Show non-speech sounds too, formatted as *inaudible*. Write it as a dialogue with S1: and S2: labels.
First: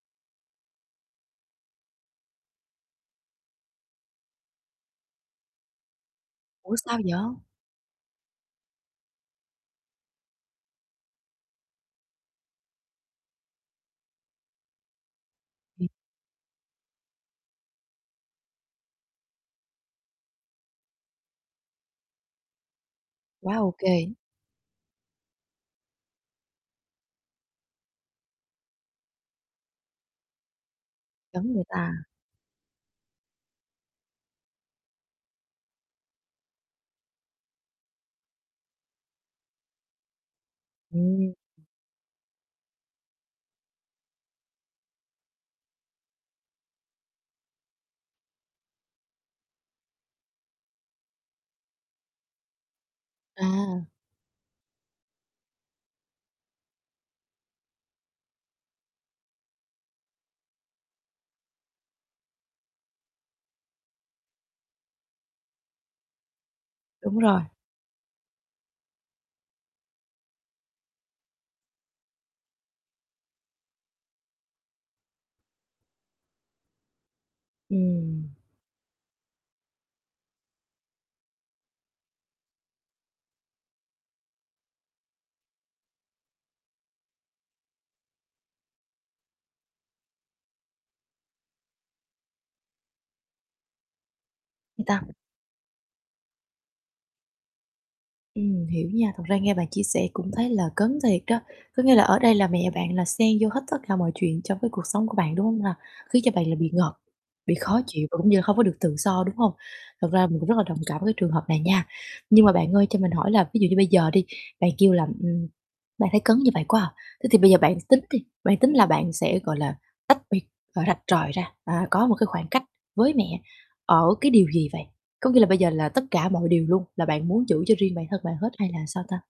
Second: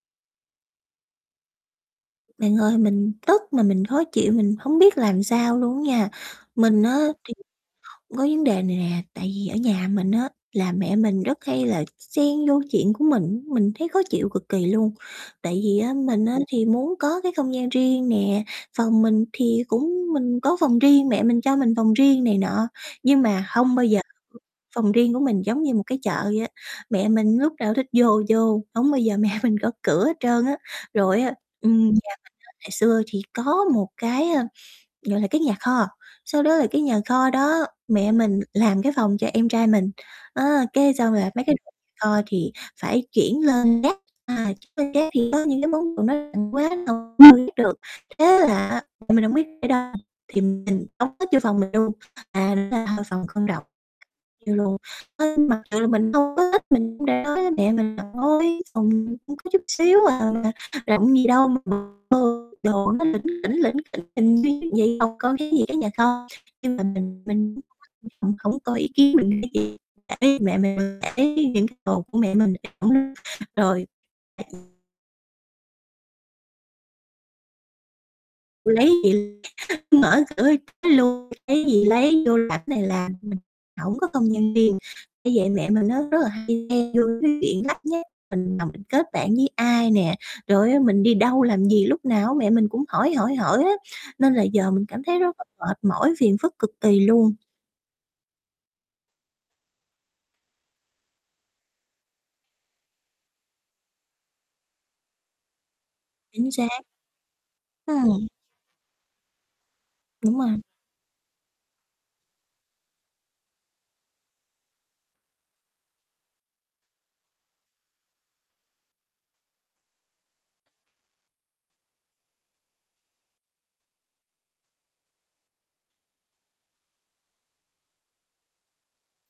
S1: Bạn ơi, mình tức mà mình khó chịu, mình hổng biết làm sao luôn á nha.
S2: Ủa,
S1: Mình
S2: sao
S1: á
S2: vậy?
S1: thì có vấn đề này nè, tại vì ở nhà mình á, là mẹ mình rất hay là x xen vô chuyện của mình, mình thấy khó chịu cực kỳ luôn. Tại vì á, mình á thì muốn có cái không gian riêng nè. Phòng mình thì cũng mình có phòng riêng, mẹ mình cho mình phòng riêng này nọ. Nhưng mà
S2: Quá ô
S1: hông bao giờ
S2: kê.
S1: phòng riêng của mình giống như một cái chợ vậy á, mẹ mình lúc nào thích vô vô, hổng bao giờ mẹ mình gõ cửa hết trơn á. Rồi á
S2: Giống người
S1: ừm, nhà
S2: ta.
S1: mình á ngày xưa thì có một cái, ơ, gọi là cái nhà kho, sau đó là cái nhà kho đó mẹ mình làm cái phòng cho em trai mình. Á, cái xong rồi
S2: Ừm.
S1: mấy cái đồ nhà kho thì phải chuyển lên gác. À, chuyển lên gác thì có những cái món đồ nó ừm, quá rồi chưa biết được thế là á, mẹ hông biết để ở đâu thì mình tống hết vô phòng mình luôn à là phòng con rộng.
S2: À.
S1: Như luôn à, mặc dù là mình hông có thích, mình đã nói với mẹ mình là "Thôi, phòng con có chút xíu à, rộng gì đâu mà vô đồ nó lỉnh kỉnh, lỉnh kỉnh *unintelligible* phòng con khác gì cái nhà kho" Nhưng mà
S2: Đúng
S1: mình
S2: rồi.
S1: mình hổng hổng có ý kiến mình gì để ý mẹ mình, để ý những cái đồ của mẹ mình thì cũng rồi
S2: Ừm.
S1: Lấy gì mở cửa luôn lấy gì lấy, vô làm này làm mình hổng có không gian riêng, bởi vậy mẹ á rất là hay chen vô cái chuyện lắt nhắt, mình làm mình kết bạn với ai nè, rồi á mình đi đâu làm gì lúc nào mẹ mình cũng hỏi, hỏi, hỏi hết, nên là giờ
S2: Ừ,
S1: mình
S2: tao
S1: cảm thấy rất là mệt mỏi, phiền phức cực kỳ luôn.
S2: Ừm, hiểu nha. Thật ra nghe bạn chia sẻ cũng thấy là cấn thiệt đó. Có nghĩa là ở đây là mẹ bạn là xen vô hết tất cả mọi chuyện trong cái cuộc sống của bạn, đúng hông ha? Khiến cho bạn
S1: Chính
S2: là bị
S1: xác.
S2: ngộp, bị khó chịu và
S1: Ừm.
S2: cũng như là hông có được tự do, đúng hông? Thật ra mình
S1: Đúng
S2: cũng rất
S1: rồi.
S2: là đồng cảm với cái trường hợp này nha. Nhưng mà bạn ơi, cho mình hỏi là, ví dụ như bây giờ đi, bạn kêu là, ừm, bạn thấy cấn như vậy quá à, thế thì bây giờ bạn tính đi, bạn tính là bạn sẽ, gọi là, tách, ờ, biệt rạch ròi ra, à, có một cái khoảng cách với mẹ ở cái điều gì vậy? Có nghĩa là bây giờ là tất cả mọi điều luôn là bạn muốn giữ cho riêng bản thân bạn hết hay là sao ta?